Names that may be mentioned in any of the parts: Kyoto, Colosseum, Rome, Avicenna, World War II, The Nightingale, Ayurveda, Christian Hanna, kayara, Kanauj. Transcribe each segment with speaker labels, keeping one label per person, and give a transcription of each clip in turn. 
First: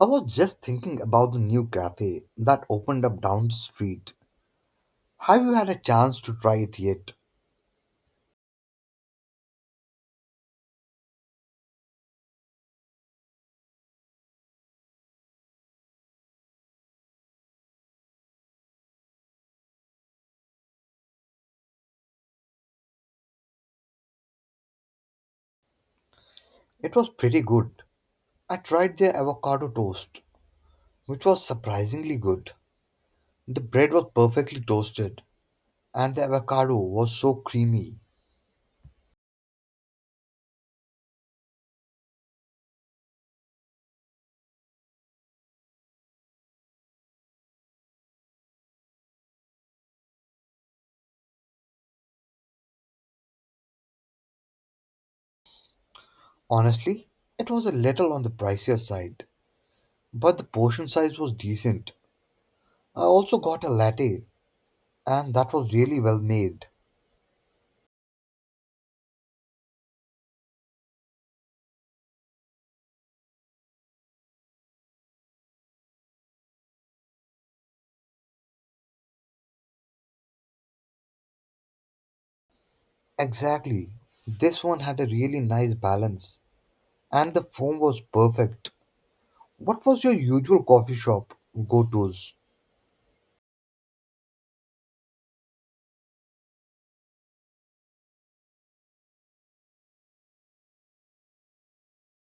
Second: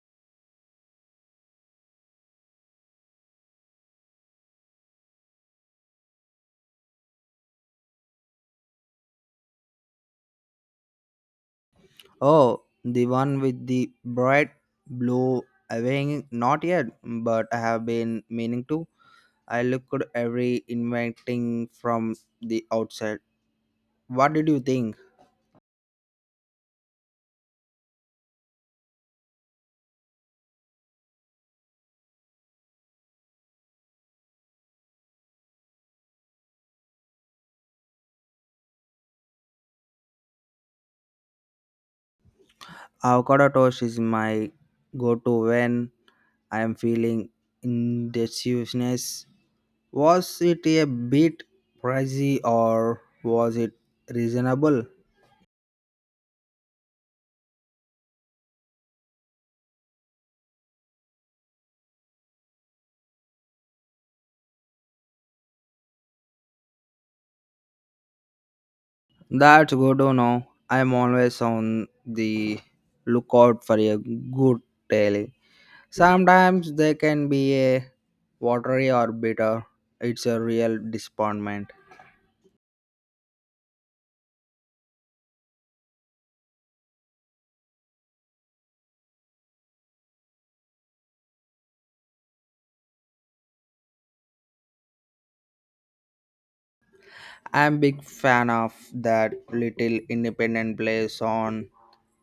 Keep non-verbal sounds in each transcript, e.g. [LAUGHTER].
Speaker 1: I was just thinking about the new cafe that opened up down the street. Have you had a chance to try it yet?
Speaker 2: Oh, the one with the bright blue awning? Not yet, but I have been meaning to. I looked every inviting from the outside. What did you think?
Speaker 1: It was pretty good. I tried their avocado toast, which was surprisingly good. The bread was perfectly toasted, and the avocado was so creamy.
Speaker 2: Avocado toast is my go-to when I am feeling indecisiveness. Was it a bit pricey or was it reasonable?
Speaker 1: Honestly, it was a little on the pricier side, but the portion size was decent. I also got a latte, and that was really well made.
Speaker 2: That's good to know. I'm always on the lookout for a good deal. Sometimes they can be a watery or bitter. It's a real disappointment.
Speaker 1: Exactly. This one had a really nice balance, and the foam was perfect. What was your usual coffee shop go tos?
Speaker 2: I'm big fan of that little independent place on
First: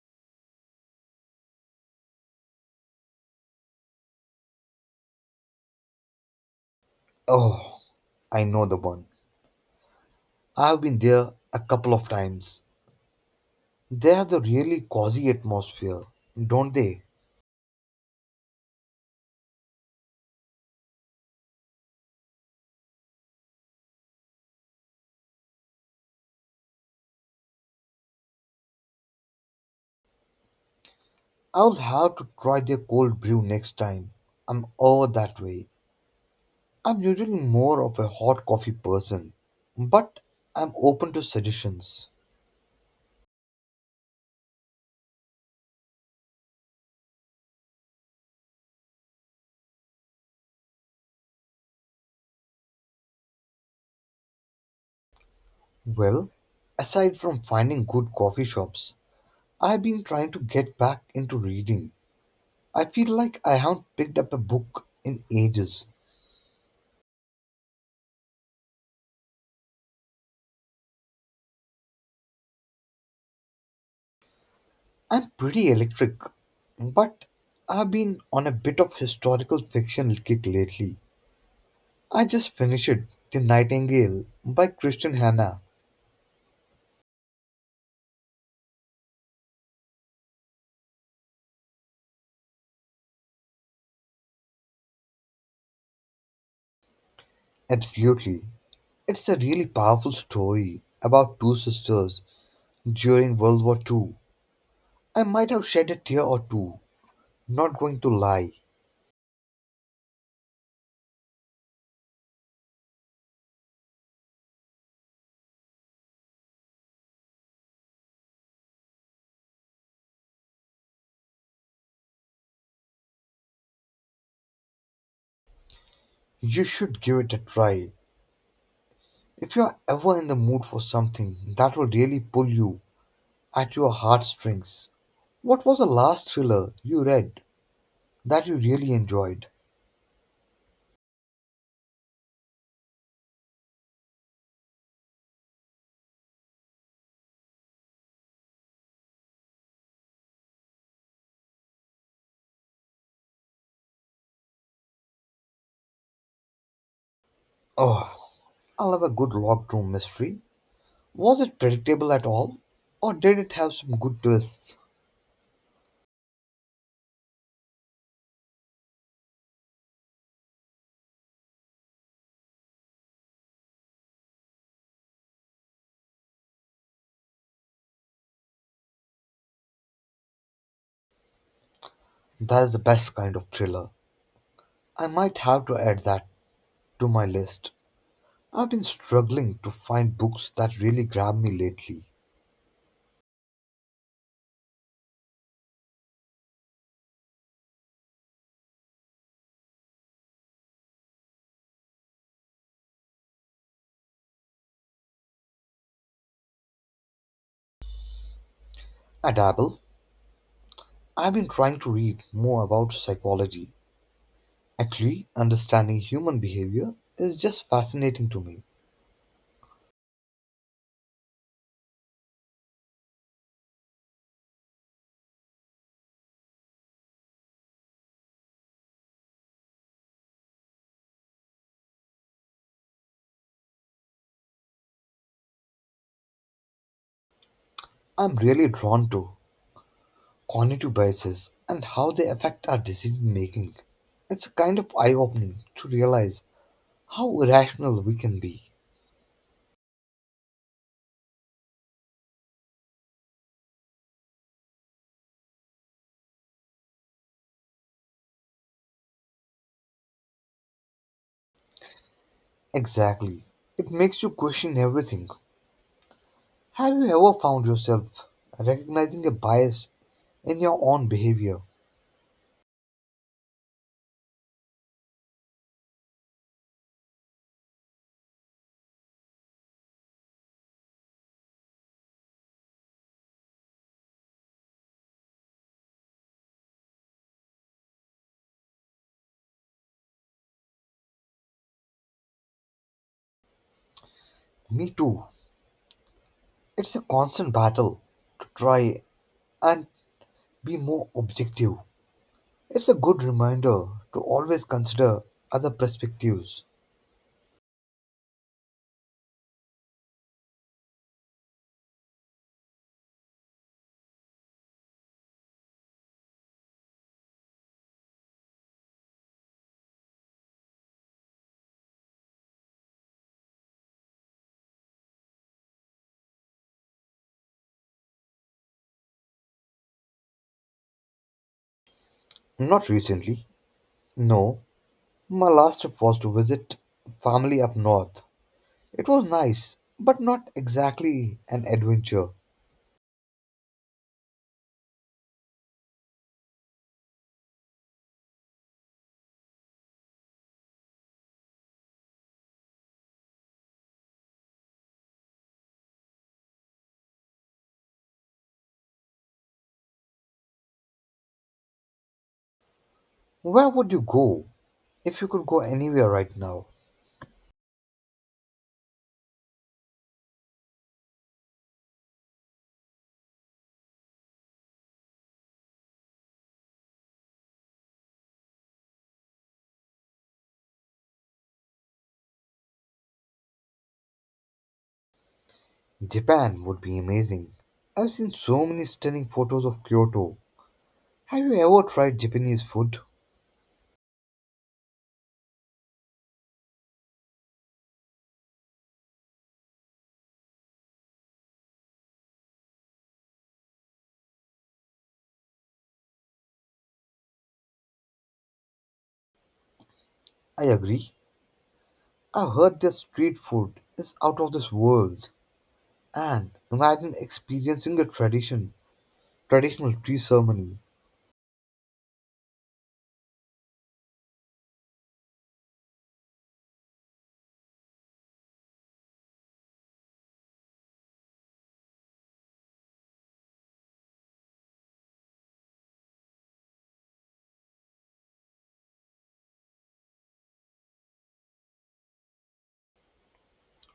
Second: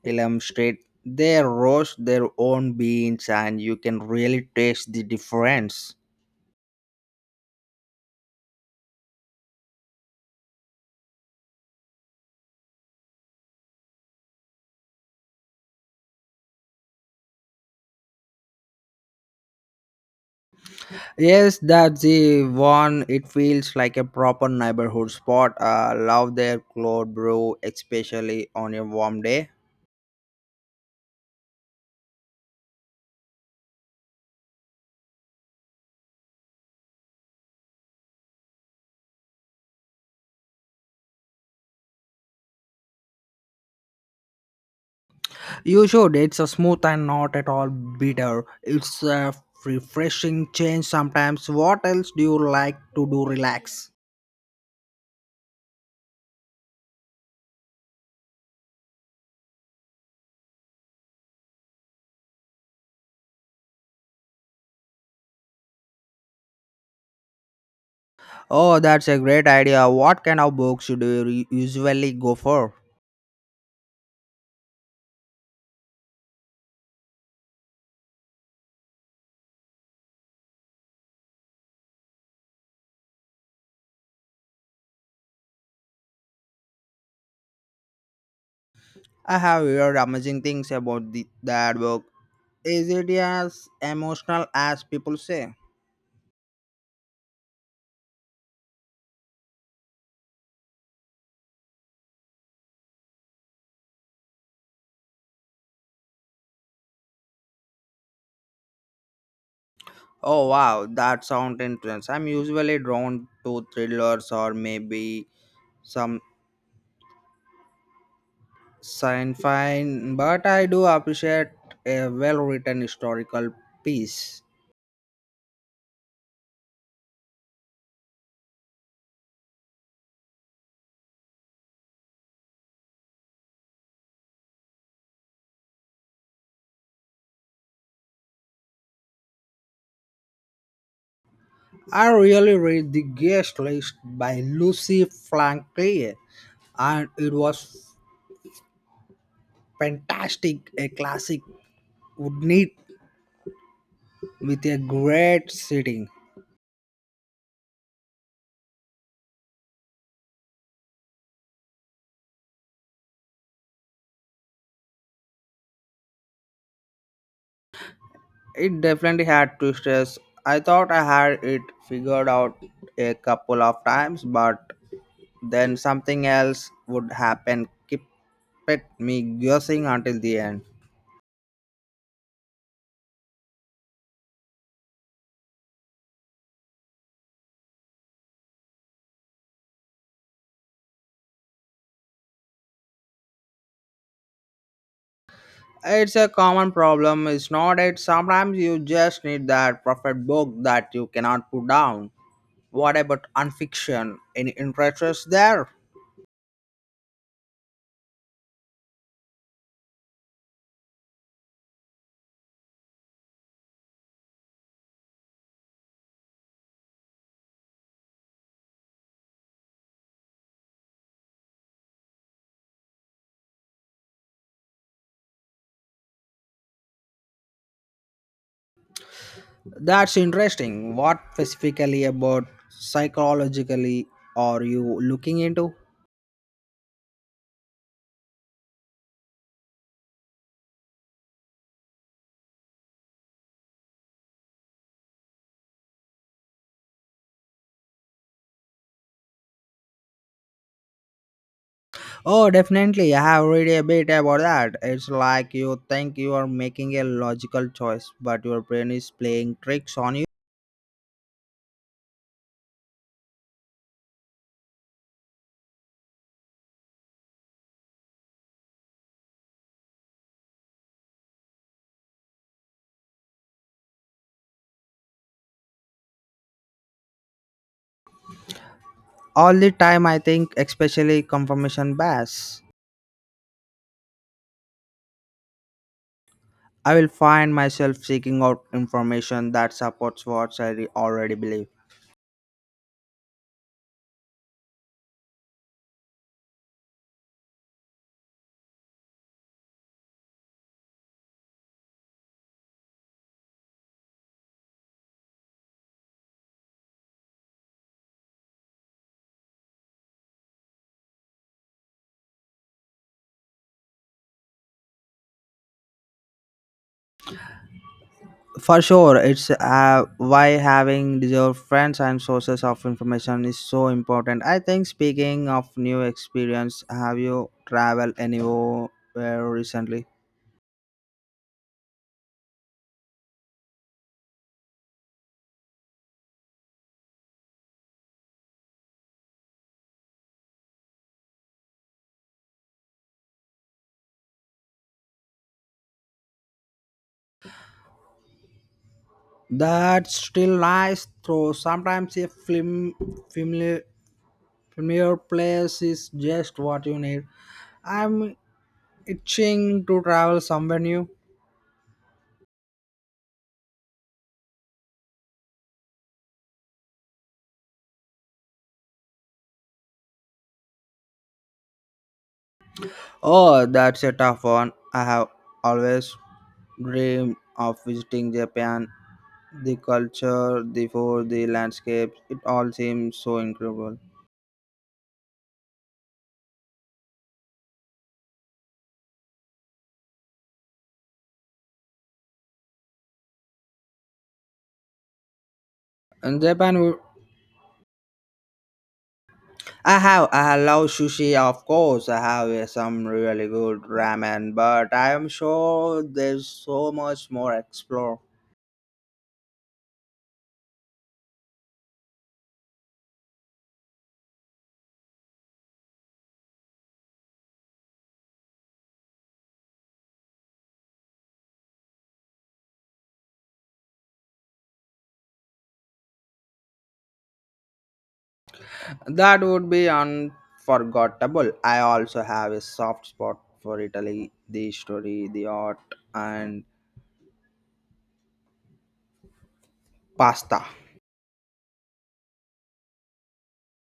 Speaker 2: Elam Street. They roast their own beans and you can really taste the difference.
Speaker 1: Oh, I know the one. I've been there a couple of times. They have the really cozy atmosphere, don't they?
Speaker 2: Yes, that's the one. It feels like a proper neighborhood spot. I love their cold brew, especially on a warm day.
Speaker 1: I'll have to try their cold brew next time I'm over that way. I'm usually more of a hot coffee person, but I'm open to suggestions.
Speaker 2: You should. It's a smooth and not at all bitter. It's a refreshing change sometimes. What else do you like to do relax?
Speaker 1: Well, aside from finding good coffee shops, I've been trying to get back into reading. I feel like I haven't picked up a book in ages.
Speaker 2: Oh, that's a great idea. What kind of books do you usually go for?
Speaker 1: I'm pretty electric, but I've been on a bit of historical fiction kick lately. I just finished The Nightingale by Christian Hanna.
Speaker 2: I have heard amazing things about that book. Is it as emotional as people say?
Speaker 1: Absolutely. It's a really powerful story about two sisters during World War II. I might have shed a tear or two, not going to lie.
Speaker 2: Oh wow, that sounds intense. I'm usually drawn to thrillers or maybe some Sign fine, but I do appreciate a well-written historical piece.
Speaker 1: You should give it a try. If you're ever in the mood for something that will really pull you at your heartstrings, what was the last thriller you read that you really enjoyed?
Speaker 2: I really read The Guest List by Lucy Franklin, and it was fantastic. A classic would need with a great setting.
Speaker 1: Oh, I love a good locked room mystery. Was it predictable at all, or did it have some good twists?
Speaker 2: It definitely had twists. I thought I had it figured out a couple of times, but then something else would happen. Keep it me guessing until the end.
Speaker 1: That is the best kind of thriller. I might have to add that to my list. I've been struggling to find books that really grab me lately.
Speaker 2: It's a common problem, it's not it? Sometimes you just need that perfect book that you cannot put down. What about unfiction? Any interests there?
Speaker 1: I dabble. I've been trying to read more about psychology. Actually, understanding human behavior is just fascinating to me.
Speaker 2: That's interesting. What specifically about psychologically are you looking into?
Speaker 1: I'm really drawn to cognitive biases, and how they affect our decision making. It's kind of eye opening to realize how irrational we can be.
Speaker 2: Oh, definitely. I have read a bit about that. It's like you think you are making a logical choice, but your brain is playing tricks on you
Speaker 1: Exactly. It makes you question everything. Have you ever found yourself recognizing a bias in your own behavior?
Speaker 2: all the time. I think, especially confirmation bias. I will find myself seeking out information that supports what I already believe.
Speaker 1: Me too. It's a constant battle to try and be more objective. It's a good reminder to always consider other perspectives.
Speaker 2: For sure, it's why having deserved friends and sources of information is so important. I think, speaking of new experience, have you traveled anywhere recently?
Speaker 1: Not recently, no. My last trip was to visit family up north. It was nice, but not exactly an adventure.
Speaker 2: That's still nice, though. Sometimes a film, familiar, familiar place is just what you need. I'm itching to travel somewhere new.
Speaker 1: Where would you go if you could go anywhere right now?
Speaker 2: Oh, that's a tough one. I have always dreamed of visiting Japan. The culture, the food, the landscapes, it all seems so incredible.
Speaker 1: Japan would be amazing. I've seen so many stunning photos of Kyoto. Have you ever tried Japanese food?
Speaker 2: In Japan, I have, I love sushi, of course. I have some really good ramen, but I am sure there's so much more explore.
Speaker 1: I agree. I've heard their street food is out of this world. And imagine experiencing the traditional tea ceremony.
Speaker 2: That would be unforgettable. I also have a soft spot for Italy, the story, the art, and pasta.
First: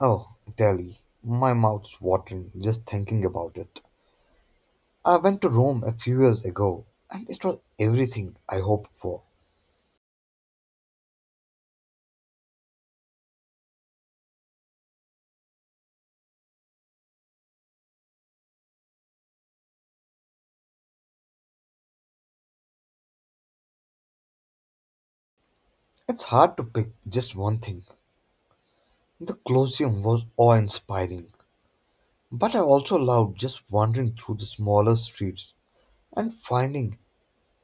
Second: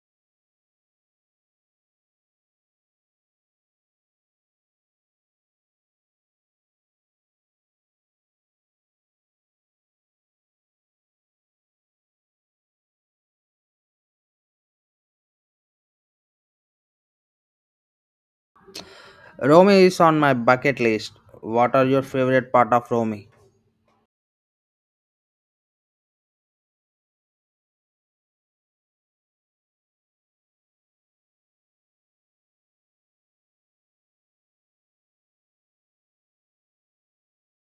Speaker 1: Oh, Italy. My mouth's watering just thinking about it. I went to Rome a few years ago and it was everything I hoped for.
Speaker 2: Rome is on my bucket list. What are your favorite part of Rome?
Speaker 1: It's hard to pick just one thing. The Colosseum was awe inspiring, but I also loved just wandering through the smaller streets and finding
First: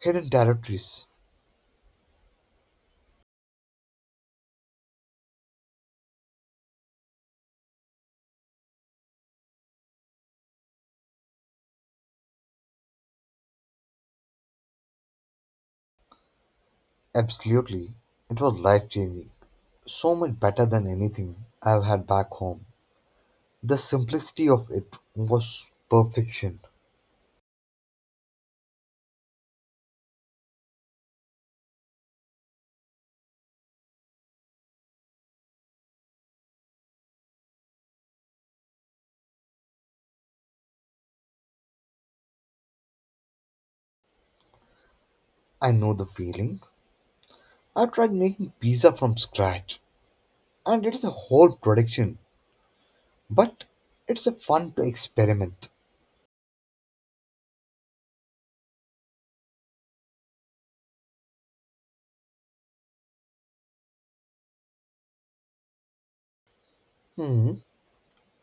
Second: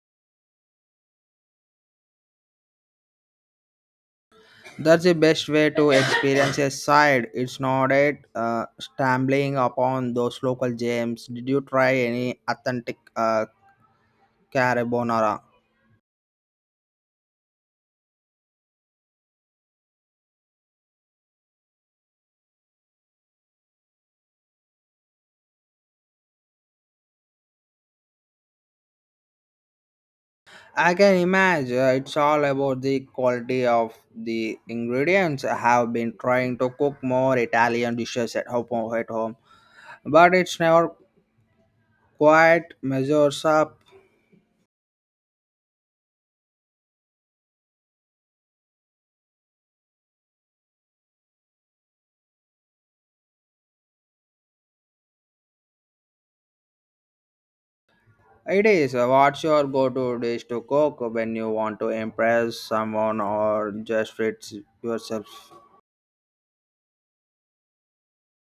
Speaker 1: hidden territories.
Speaker 2: That's the best way to experience a side. It's not it stumbling upon those local gems. Did you try any authentic carbonara?
Speaker 1: Absolutely, it was life changing. So much better than anything I've had back home. The simplicity of it was perfection.
Speaker 2: I can imagine it's all about the quality of the ingredients. I have been trying to cook more Italian dishes at home, but it's never quite measures up.
Speaker 1: I know the feeling. I tried making pizza from scratch, and it's a whole production, but it's a fun to experiment.
Speaker 2: It is. What's your go-to dish to cook when you want to impress someone or just treat yourself?
Speaker 1: Hmm,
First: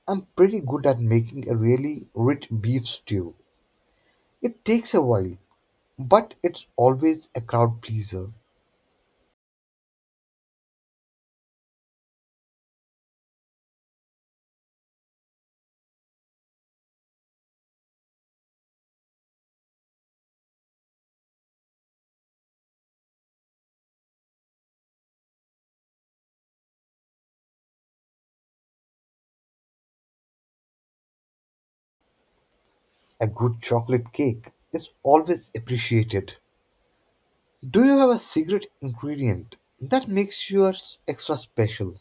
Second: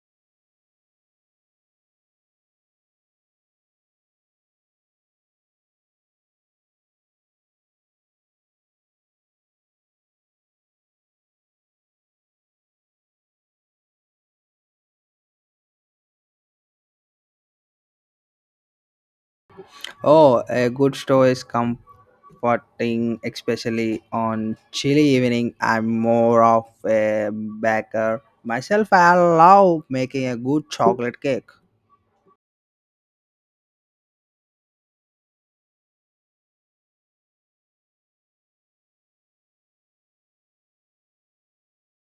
Speaker 1: I'm pretty good at making a really rich beef stew. It takes a while, but it's always a crowd pleaser.
Speaker 2: Oh, a good stew is comforting, especially on chilly evening. I'm more of a baker myself. I love making a good chocolate cake.
Speaker 1: A good chocolate cake is always appreciated. Do you have a secret ingredient that makes yours extra special?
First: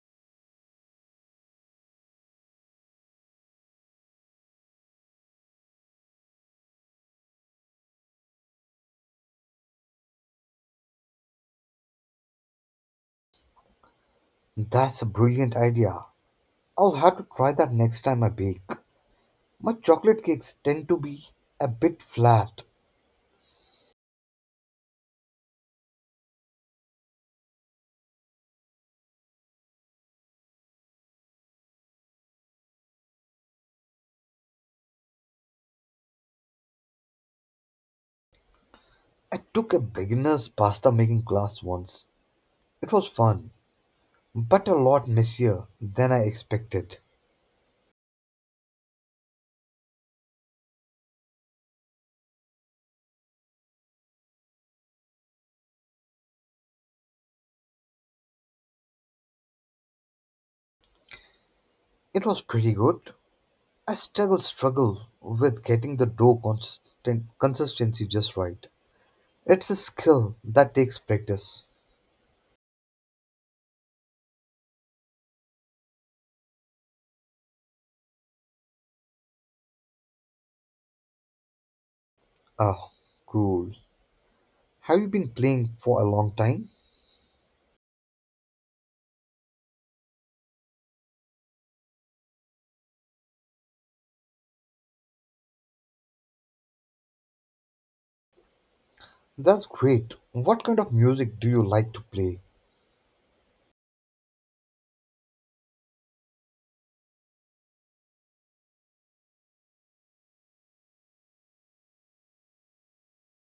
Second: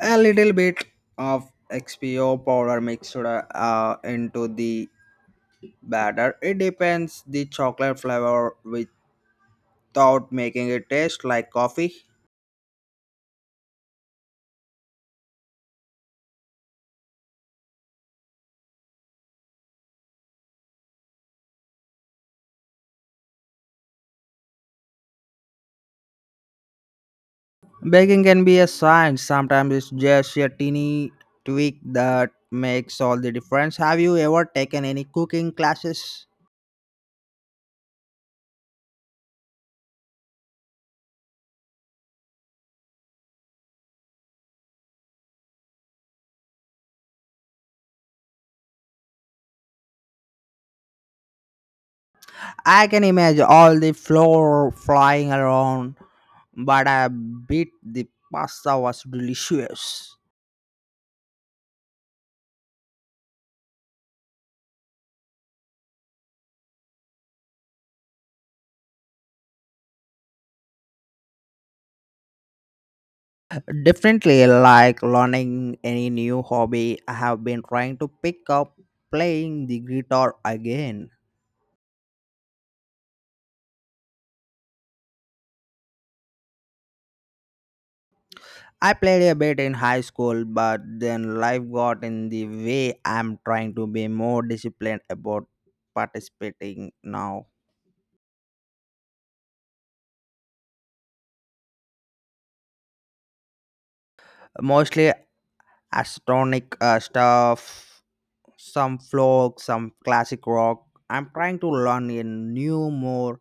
Speaker 2: A little bit of XPO powder mixed into the batter. It depends the chocolate flavor without making it taste like coffee.
Speaker 1: That's a brilliant idea. I'll have to try that next time I bake. My chocolate cakes tend to be a bit flat.
Speaker 2: Baking can be a science. Sometimes it's just a teeny tweak that makes all the difference. Have you ever taken any cooking classes?
Speaker 1: I took a beginner's pasta making class once. It was fun, but a lot messier than I expected.
Speaker 2: I can imagine all the flour flying around, but I bet the pasta was delicious.
Speaker 1: It was pretty good. I struggle with getting the dough consistency just right. It's a skill that takes practice.
Speaker 2: Definitely like learning any new hobby. I have been trying to pick up playing the guitar again.
Speaker 1: Ah, cool. Have you been playing for a long time?
Speaker 2: I played a bit in high school, but then life got in the way. I'm trying to be more disciplined about participating now.
Speaker 1: That's great. What kind of music do you like to play?
Speaker 2: Mostly astronic stuff, some folk, some classic rock. I'm trying to learn a new, more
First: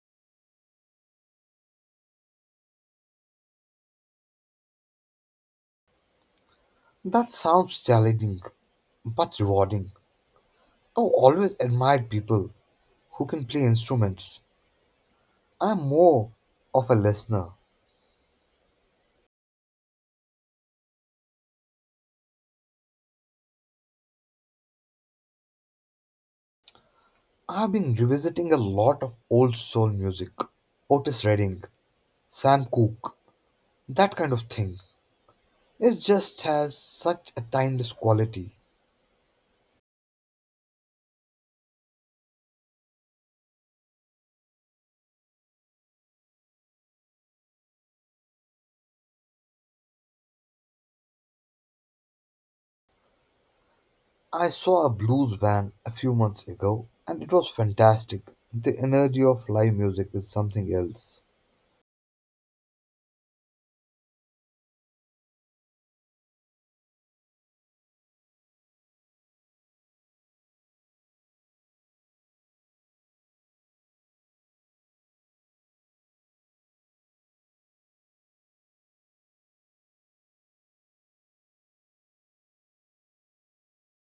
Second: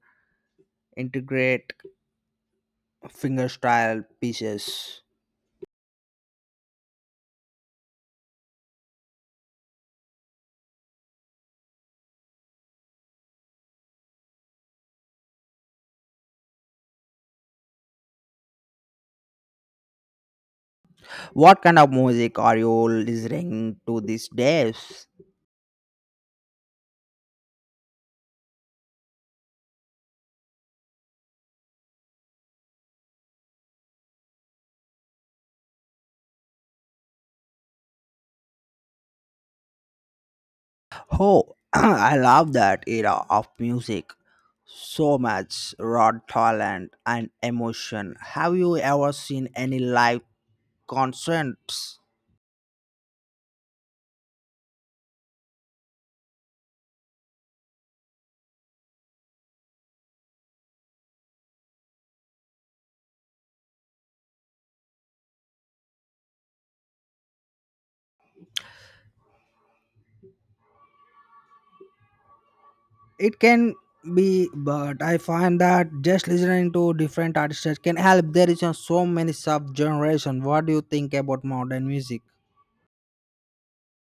Speaker 2: integrate fingerstyle pieces.
Speaker 1: That sounds challenging, but rewarding. I always admired people who can play instruments. I'm more of a listener.
Speaker 2: What kind of music are you listening to these days?
Speaker 1: I've been revisiting a lot of old soul music, Otis Redding, Sam Cooke, that kind of thing. It just has such a timeless quality.
Speaker 2: Oh, [CLEARS THROAT] I love that era of music. So much raw talent and emotion. Have you ever seen any live concerts?
Speaker 1: I saw a blues band a few months ago and it was fantastic. The energy of live music is something else.
Speaker 2: It can be, but I find that just listening to different artists can help. There is so many sub generation. What do you think about modern music?